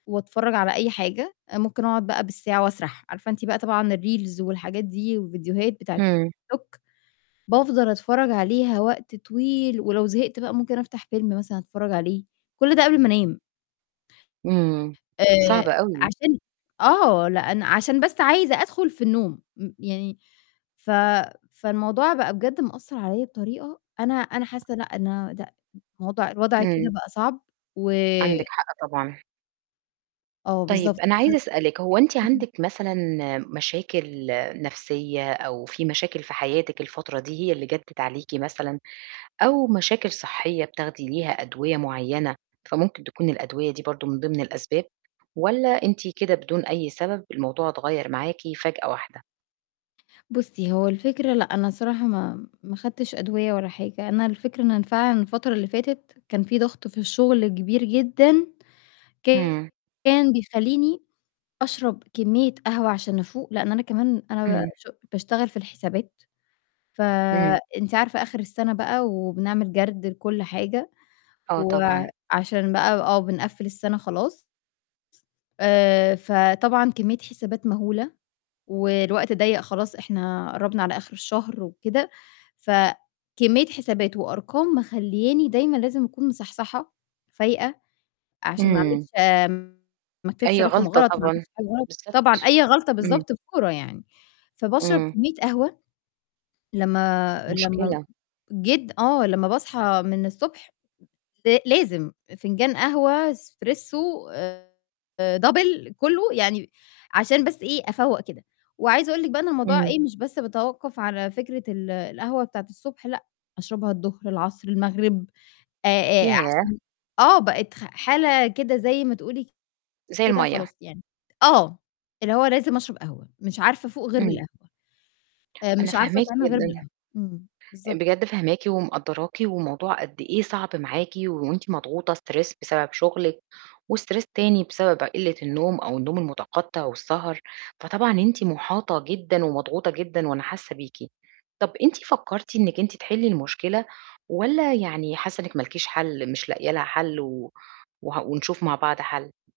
وأتفرّج على أي حاجة، ممكن أقعد بقى بالساعة وأسرح، عارفة أنتِ بقى طبعًا الReels والحاجات دي وفيديوهات بتاعة اهم. الTikTok، بافضل أتفرّج عليها وقت طويل، ولو زهقت بقى ممكن أفتح فيلم مثلًا أتفرّج عليه، كُلّ ده قبل ما أنام. إمم. آآ، صعبة أوي. عشان آه، لأن عشان بس عايزة أدخل في النوم، م يعني، ف فالموضوع بقى بجد مأثّر عليَّ بطريقة، أنا أنا حاسّة لأ، إن أنا لأ، الوضع الوضع كده إمم. بقى صعب، و عندِك حق طبعًا. آه، طيب بالضبط. أنا عايزة [unintelligible] أسألِك، هو أنتِ امم. عندِك مثلًا، مشاكل نفْسية أو في مشاكل في حياتِك الفترة دي هي اللي جدِّت عليكِ مثلًا؟ أو مشاكل صحّية بتاخدي ليها أدوية معيّنة، فممكن تكون الأدوية دي برضه من ضمن الأسباب؟ والَّا أنتِ كده بدون أي سبب الموضوع اتغيّر معاكِ فجأة واحدة؟ بُصّي، هو الفكرة لأ، أنا الصراحة ما ما خدتش أدوية ولا حاجة، أنا الفكرة إن أنا فعلًا الفترة اللي فاتت كان فيه ضغط في الشغل كبير جدًا، إمم. كان بيخلّيني أشرب كمية قهوة عشان أفوق، لإن أنا كمان أنا ب إمم. ش باشتغل في الحسابات، ف إمم. أنتِ عارفة آخر السنة بقى وبنعمل جَرد لكلّ حاجة، آه، طبعًا. وعشان بقى آه بنقفِّل السنة خلاص آآ، فطبعًا كمية حسابات مهولة، والوقت ضيّق خلاص إحنا قرّبنا على آخر الشهر وكده، فكمية حسابات وأرقام مخلّياني دايمًا لازم أكون مصحصحة، فايقة، عشان ما إمم. أعملش آمم، ما اكتبش أي رقم غلطة غلط، ما طبعًا، أعملش حاجة غلط، طبعًا بالضبط، أي غلطة إمم. بالضبط بفورة يعني، فباشرب إمم. كمية قهوة، لمّا لمّا مشكلة. جد آه، لمّا باصحى من الصبح ل لازم فنجان قهوة Espresso آآ، Double كلّه يعني، عشان بس إيه أفوَّق كده، وعايزة أقول لِك بقى إن الموضوع إمم. إيه مش بس بتوقف على فكرة ال القهوة بتاعة الصبح، لأ، أشربها الضهر، العصر، المغرب، آآ آآ، ياه! عشان آه، بقِت خ حالة كده زي ما تقولي زي كده المَيَّة. خلاص يعني آه، اللي هو لازم أشرب قهوة، مش عارفة أفوق غير إمم. بالقهوة. آآ، أنا مش عارفة فاهماكِ أتعامِل غير جدًا. بالقهوة، امم، بالضبط. بجد فاهماكِ ومقدّراكِ، والموضوع قد إيه صعب معاكِ، وأنتِ مضغوطة stress بسبب شغلِك، وstress تاني بسبب قلّة النوم أو النوم المتقطِّع والسهر، فطبعًا أنتِ محاطة جدًا ومضغوطة جدًا وأنا حاسّة بيكِ، طَب أنتِ فكّرتِ إنِّك أنتِ تحلِّي المشكلة؟ والَّا يعني حاسّة إنِّك ما لكيش حَل، مش لاقية لها حَلّ و وه ونشوف مع بعض حَل؟